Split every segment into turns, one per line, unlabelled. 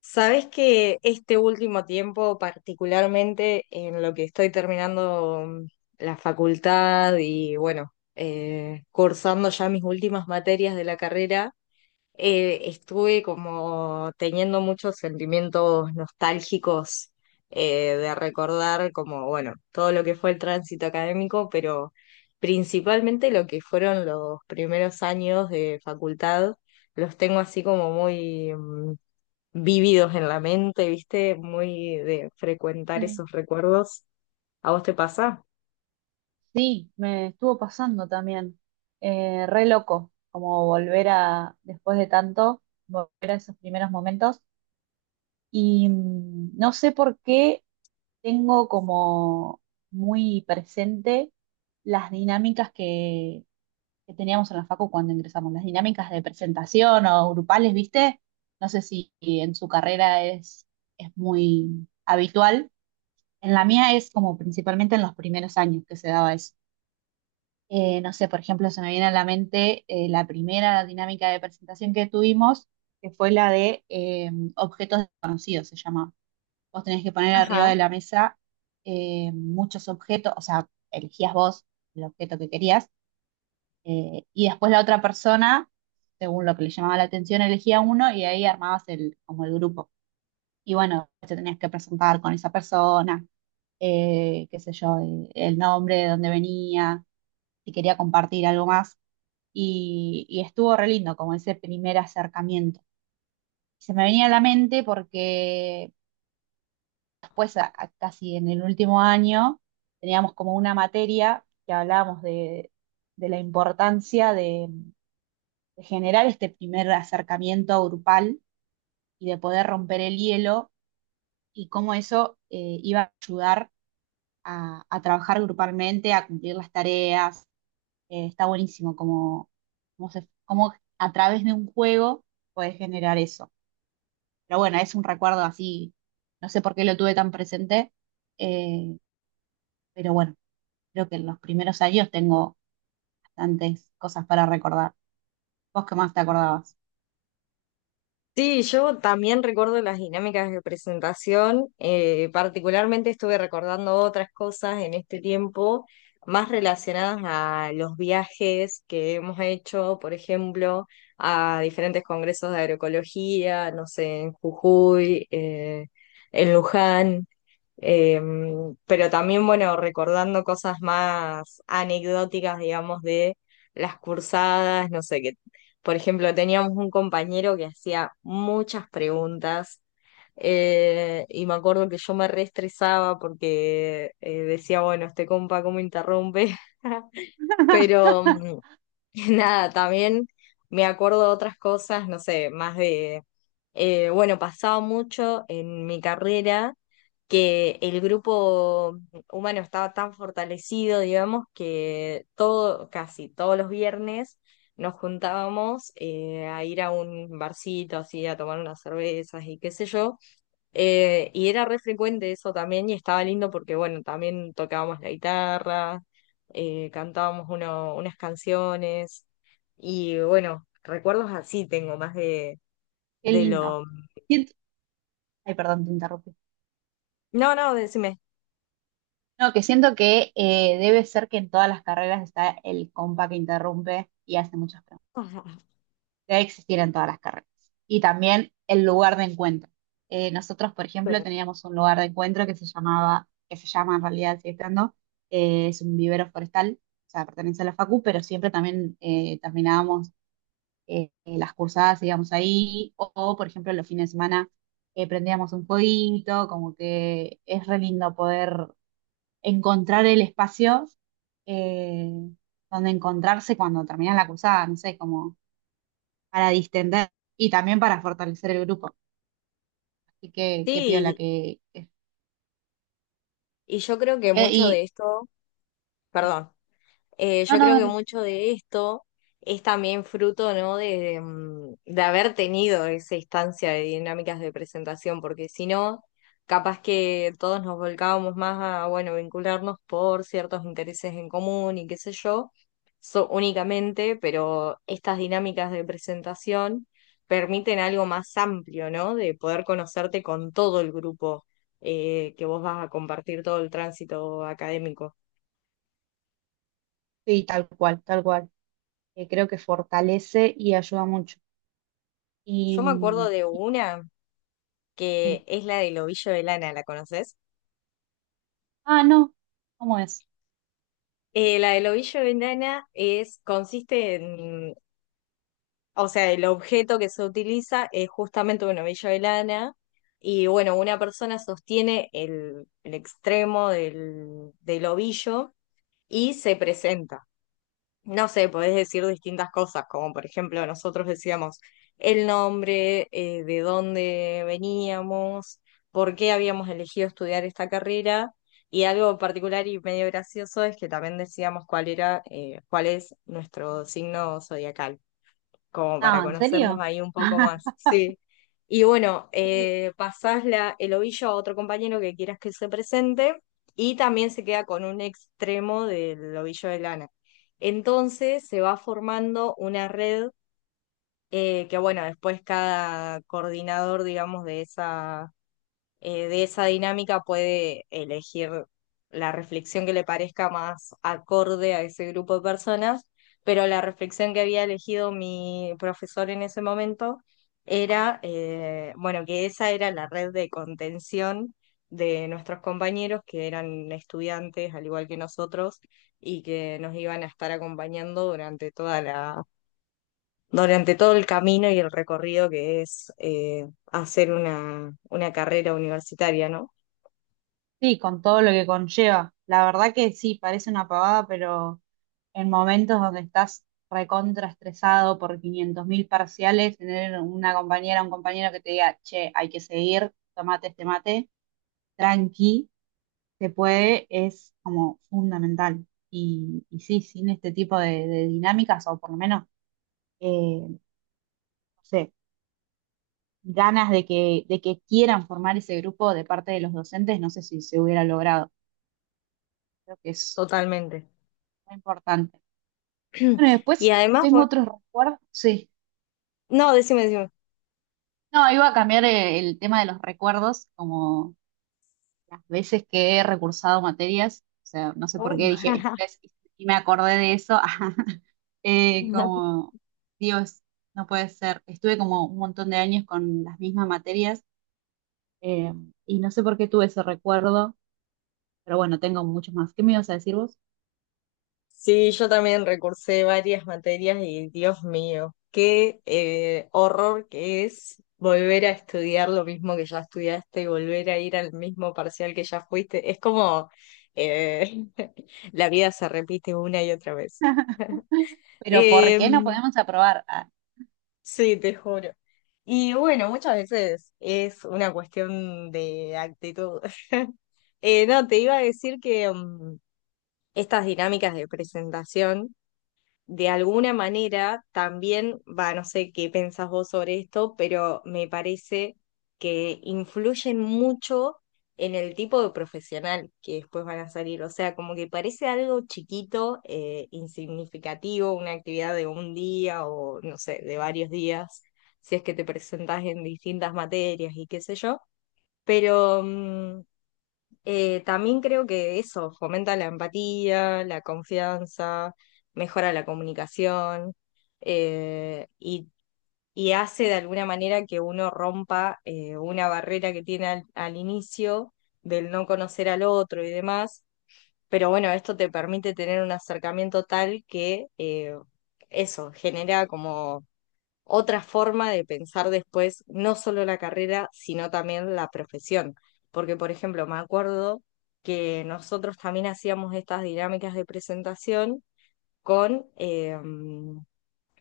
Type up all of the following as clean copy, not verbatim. Sabes que este último tiempo, particularmente en lo que estoy terminando la facultad. Y bueno, cursando ya mis últimas materias de la carrera, estuve como teniendo muchos sentimientos nostálgicos, de recordar como, bueno, todo lo que fue el tránsito académico, pero principalmente lo que fueron los primeros años de facultad, los tengo así como muy vívidos en la mente, ¿viste? Muy de frecuentar
Sí,
esos recuerdos. ¿A vos te pasa?
sí, me estuvo pasando también. Re loco, como volver a, después de tanto, volver a esos primeros momentos. Y no sé por qué tengo como muy presente las dinámicas que teníamos en la facu cuando ingresamos, las dinámicas de presentación o grupales, ¿viste? No sé si en su carrera es muy habitual. En la mía es como principalmente en los primeros años que se daba eso. No sé, por ejemplo, se me viene a la mente la primera dinámica de presentación que tuvimos, que fue la de objetos desconocidos, se llama. Vos tenés que poner arriba de la mesa muchos objetos, o sea, elegías vos el objeto que querías, y después la otra persona, según lo que le llamaba la atención, elegía uno y ahí armabas como el grupo. Y bueno, te tenías que presentar con esa persona, qué sé yo, el nombre, de dónde venía, si quería compartir algo más y estuvo re lindo como ese primer acercamiento. Se me venía a la mente porque después, casi en el último año, teníamos como una materia que hablábamos de la importancia de generar este primer acercamiento grupal y de poder romper el hielo y cómo eso iba a ayudar a trabajar grupalmente, a cumplir las tareas. Está buenísimo como a través de un juego puedes generar eso. Pero bueno, es un recuerdo así, no sé por qué lo tuve tan presente, eh, pero bueno, creo que en los primeros años tengo bastantes cosas para recordar. ¿Vos qué más te acordabas?
Sí, yo también recuerdo las dinámicas de presentación. Particularmente estuve recordando otras cosas en este tiempo, más relacionadas a los viajes que hemos hecho, por ejemplo, a diferentes congresos de agroecología, no sé, en Jujuy, en Luján. Eh, pero también, bueno, recordando cosas más anecdóticas, digamos, de las cursadas, no sé, que, por ejemplo, teníamos un compañero que hacía muchas preguntas, y me acuerdo que yo me reestresaba porque decía, bueno, este compa, ¿cómo interrumpe? Pero nada, también me acuerdo de otras cosas, no sé, más de, bueno, pasaba mucho en mi carrera que el grupo humano estaba tan fortalecido, digamos, que todo, casi todos los viernes nos juntábamos, a ir a un barcito así, a tomar unas cervezas y qué sé yo. Y era re frecuente eso también y estaba lindo porque, bueno, también tocábamos la guitarra, cantábamos unas canciones y, bueno, recuerdos así tengo más
Qué
de
lindo.
lo...
Siento- Ay, perdón, te interrumpí.
No, no, decime.
No, que siento que debe ser que en todas las carreras está el compa que interrumpe y hace muchas preguntas. Debe existir en todas las carreras. Y también el lugar de encuentro. Nosotros, por ejemplo, teníamos un lugar de encuentro que se llamaba, que se llama en realidad, sigue estando, es un vivero forestal, o sea, pertenece a la Facu, pero siempre también terminábamos las cursadas, íbamos ahí, o, por ejemplo, los fines de semana prendíamos un fueguito, como que es re lindo poder encontrar el espacio eh, donde encontrarse cuando termina la cursada, no sé, como para distender y también para fortalecer el grupo. Así que qué piola
Sí,
que,
y yo creo que
que-
mucho de
y
esto,
sí.
perdón.
No,
Yo
no,
creo que
dale.
mucho de esto es también fruto, ¿no?, de, de haber tenido esa instancia de dinámicas de presentación, porque si no, capaz que todos nos volcábamos más a, bueno, vincularnos por ciertos intereses en común y qué sé yo, únicamente, pero estas dinámicas de presentación permiten algo más amplio, ¿no? De poder conocerte con todo el grupo, que vos vas a compartir todo el tránsito académico.
Sí, tal cual, tal cual. Creo que fortalece y ayuda mucho. Y,
Yo me acuerdo de una,
y-
que es la del ovillo de lana, ¿la conoces?
ah, no, ¿cómo es?
La del ovillo de lana es, consiste en, o sea, el objeto que se utiliza es justamente un ovillo de lana y bueno, una persona sostiene el extremo del ovillo y se presenta. No sé, podés decir distintas cosas, como por ejemplo nosotros decíamos el nombre, de dónde veníamos, por qué habíamos elegido estudiar esta carrera. Y algo particular y medio gracioso es que también decíamos cuál era, cuál es nuestro signo zodiacal, como para
Ah, ¿en
conocernos
serio?
ahí un poco más, sí. Y bueno,
Sí,
pasás el ovillo a otro compañero que quieras que se presente, y también se queda con un extremo del ovillo de lana. Entonces se va formando una red, que bueno, después cada coordinador, digamos, de esa, de esa dinámica puede elegir la reflexión que le parezca más acorde a ese grupo de personas, pero la reflexión que había elegido mi profesor en ese momento era, bueno, que esa era la red de contención de nuestros compañeros que eran estudiantes al igual que nosotros y que nos iban a estar acompañando durante toda la, durante todo el camino y el recorrido que es hacer una carrera universitaria, ¿no?
sí, con todo lo que conlleva. La verdad que sí, parece una pavada, pero en momentos donde estás recontra estresado por 500.000 parciales, tener una compañera o un compañero que te diga, che, hay que seguir, tomate este mate, tranqui se puede, es como fundamental. Y, sí, sin este tipo de dinámicas, o por lo menos, no sé, ganas de que quieran formar ese grupo de parte de los docentes, no sé si se hubiera logrado. Creo que es
Totalmente.
muy importante. Bueno, y
Y
después
además,
tengo otros recuerdos. Sí.
no, decime, decime.
No, iba a cambiar el tema de los recuerdos, como las veces que he recursado materias. O sea, no sé por
Oh.
qué dije estrés y me acordé de eso. Eh, como, Dios, no puede ser. Estuve como un montón de años con las mismas materias eh, y no sé por qué tuve ese recuerdo, pero bueno, tengo muchos más. ¿Qué me ibas a decir vos?
Sí, yo también recursé varias materias y Dios mío, qué horror que es volver a estudiar lo mismo que ya estudiaste y volver a ir al mismo parcial que ya fuiste. Es como eh, la vida se repite una y otra vez.
Pero ¿por qué no
Em,
podemos aprobar? Ah,
Sí, te juro. Y bueno, muchas veces es una cuestión de actitud. No, te iba a decir que estas dinámicas de presentación de alguna manera también, va, no sé qué pensás vos sobre esto, pero me parece que influyen mucho en el tipo de profesional que después van a salir. O sea, como que parece algo chiquito, insignificativo, una actividad de un día o, no sé, de varios días, si es que te presentás en distintas materias y qué sé yo. Pero también creo que eso fomenta la empatía, la confianza, mejora la comunicación, y y hace de alguna manera que uno rompa, una barrera que tiene al inicio del no conocer al otro y demás. Pero bueno, esto te permite tener un acercamiento tal que eso genera como otra forma de pensar después no solo la carrera, sino también la profesión. Porque, por ejemplo, me acuerdo que nosotros también hacíamos estas dinámicas de presentación con,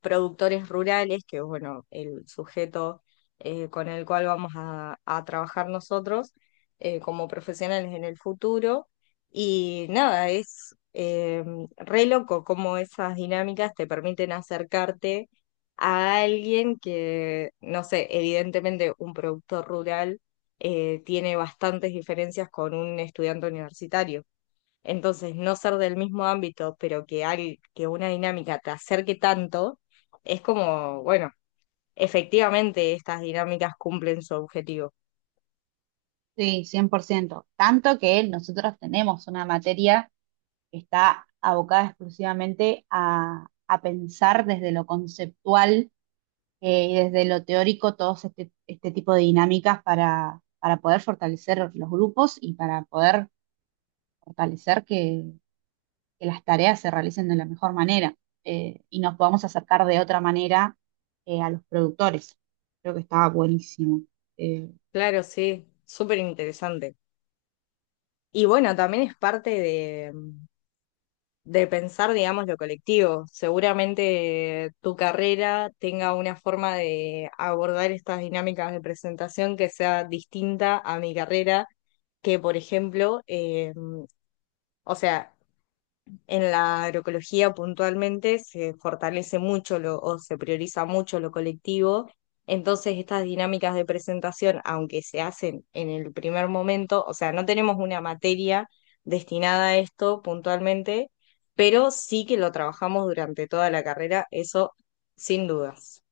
productores rurales, que es bueno, el sujeto, con el cual vamos a trabajar nosotros como profesionales en el futuro. Y nada, es re loco cómo esas dinámicas te permiten acercarte a alguien que, no sé, evidentemente un productor rural tiene bastantes diferencias con un estudiante universitario. Entonces, no ser del mismo ámbito, pero que, que una dinámica te acerque tanto, es como, bueno, efectivamente estas dinámicas cumplen su objetivo.
sí, 100%. Tanto que nosotros tenemos una materia que está abocada exclusivamente a pensar desde lo conceptual y desde lo teórico todos este tipo de dinámicas para poder fortalecer los grupos y para poder fortalecer que las tareas se realicen de la mejor manera y nos podamos acercar de otra manera a los productores. Creo que estaba buenísimo. Eh,
Claro, sí, súper interesante. Y bueno, también es parte de pensar, digamos, lo colectivo. Seguramente tu carrera tenga una forma de abordar estas dinámicas de presentación que sea distinta a mi carrera que, por ejemplo, o sea, en la agroecología puntualmente se fortalece mucho lo, o se prioriza mucho lo colectivo, entonces estas dinámicas de presentación, aunque se hacen en el primer momento, o sea, no tenemos una materia destinada a esto puntualmente, pero sí que lo trabajamos durante toda la carrera, eso sin dudas.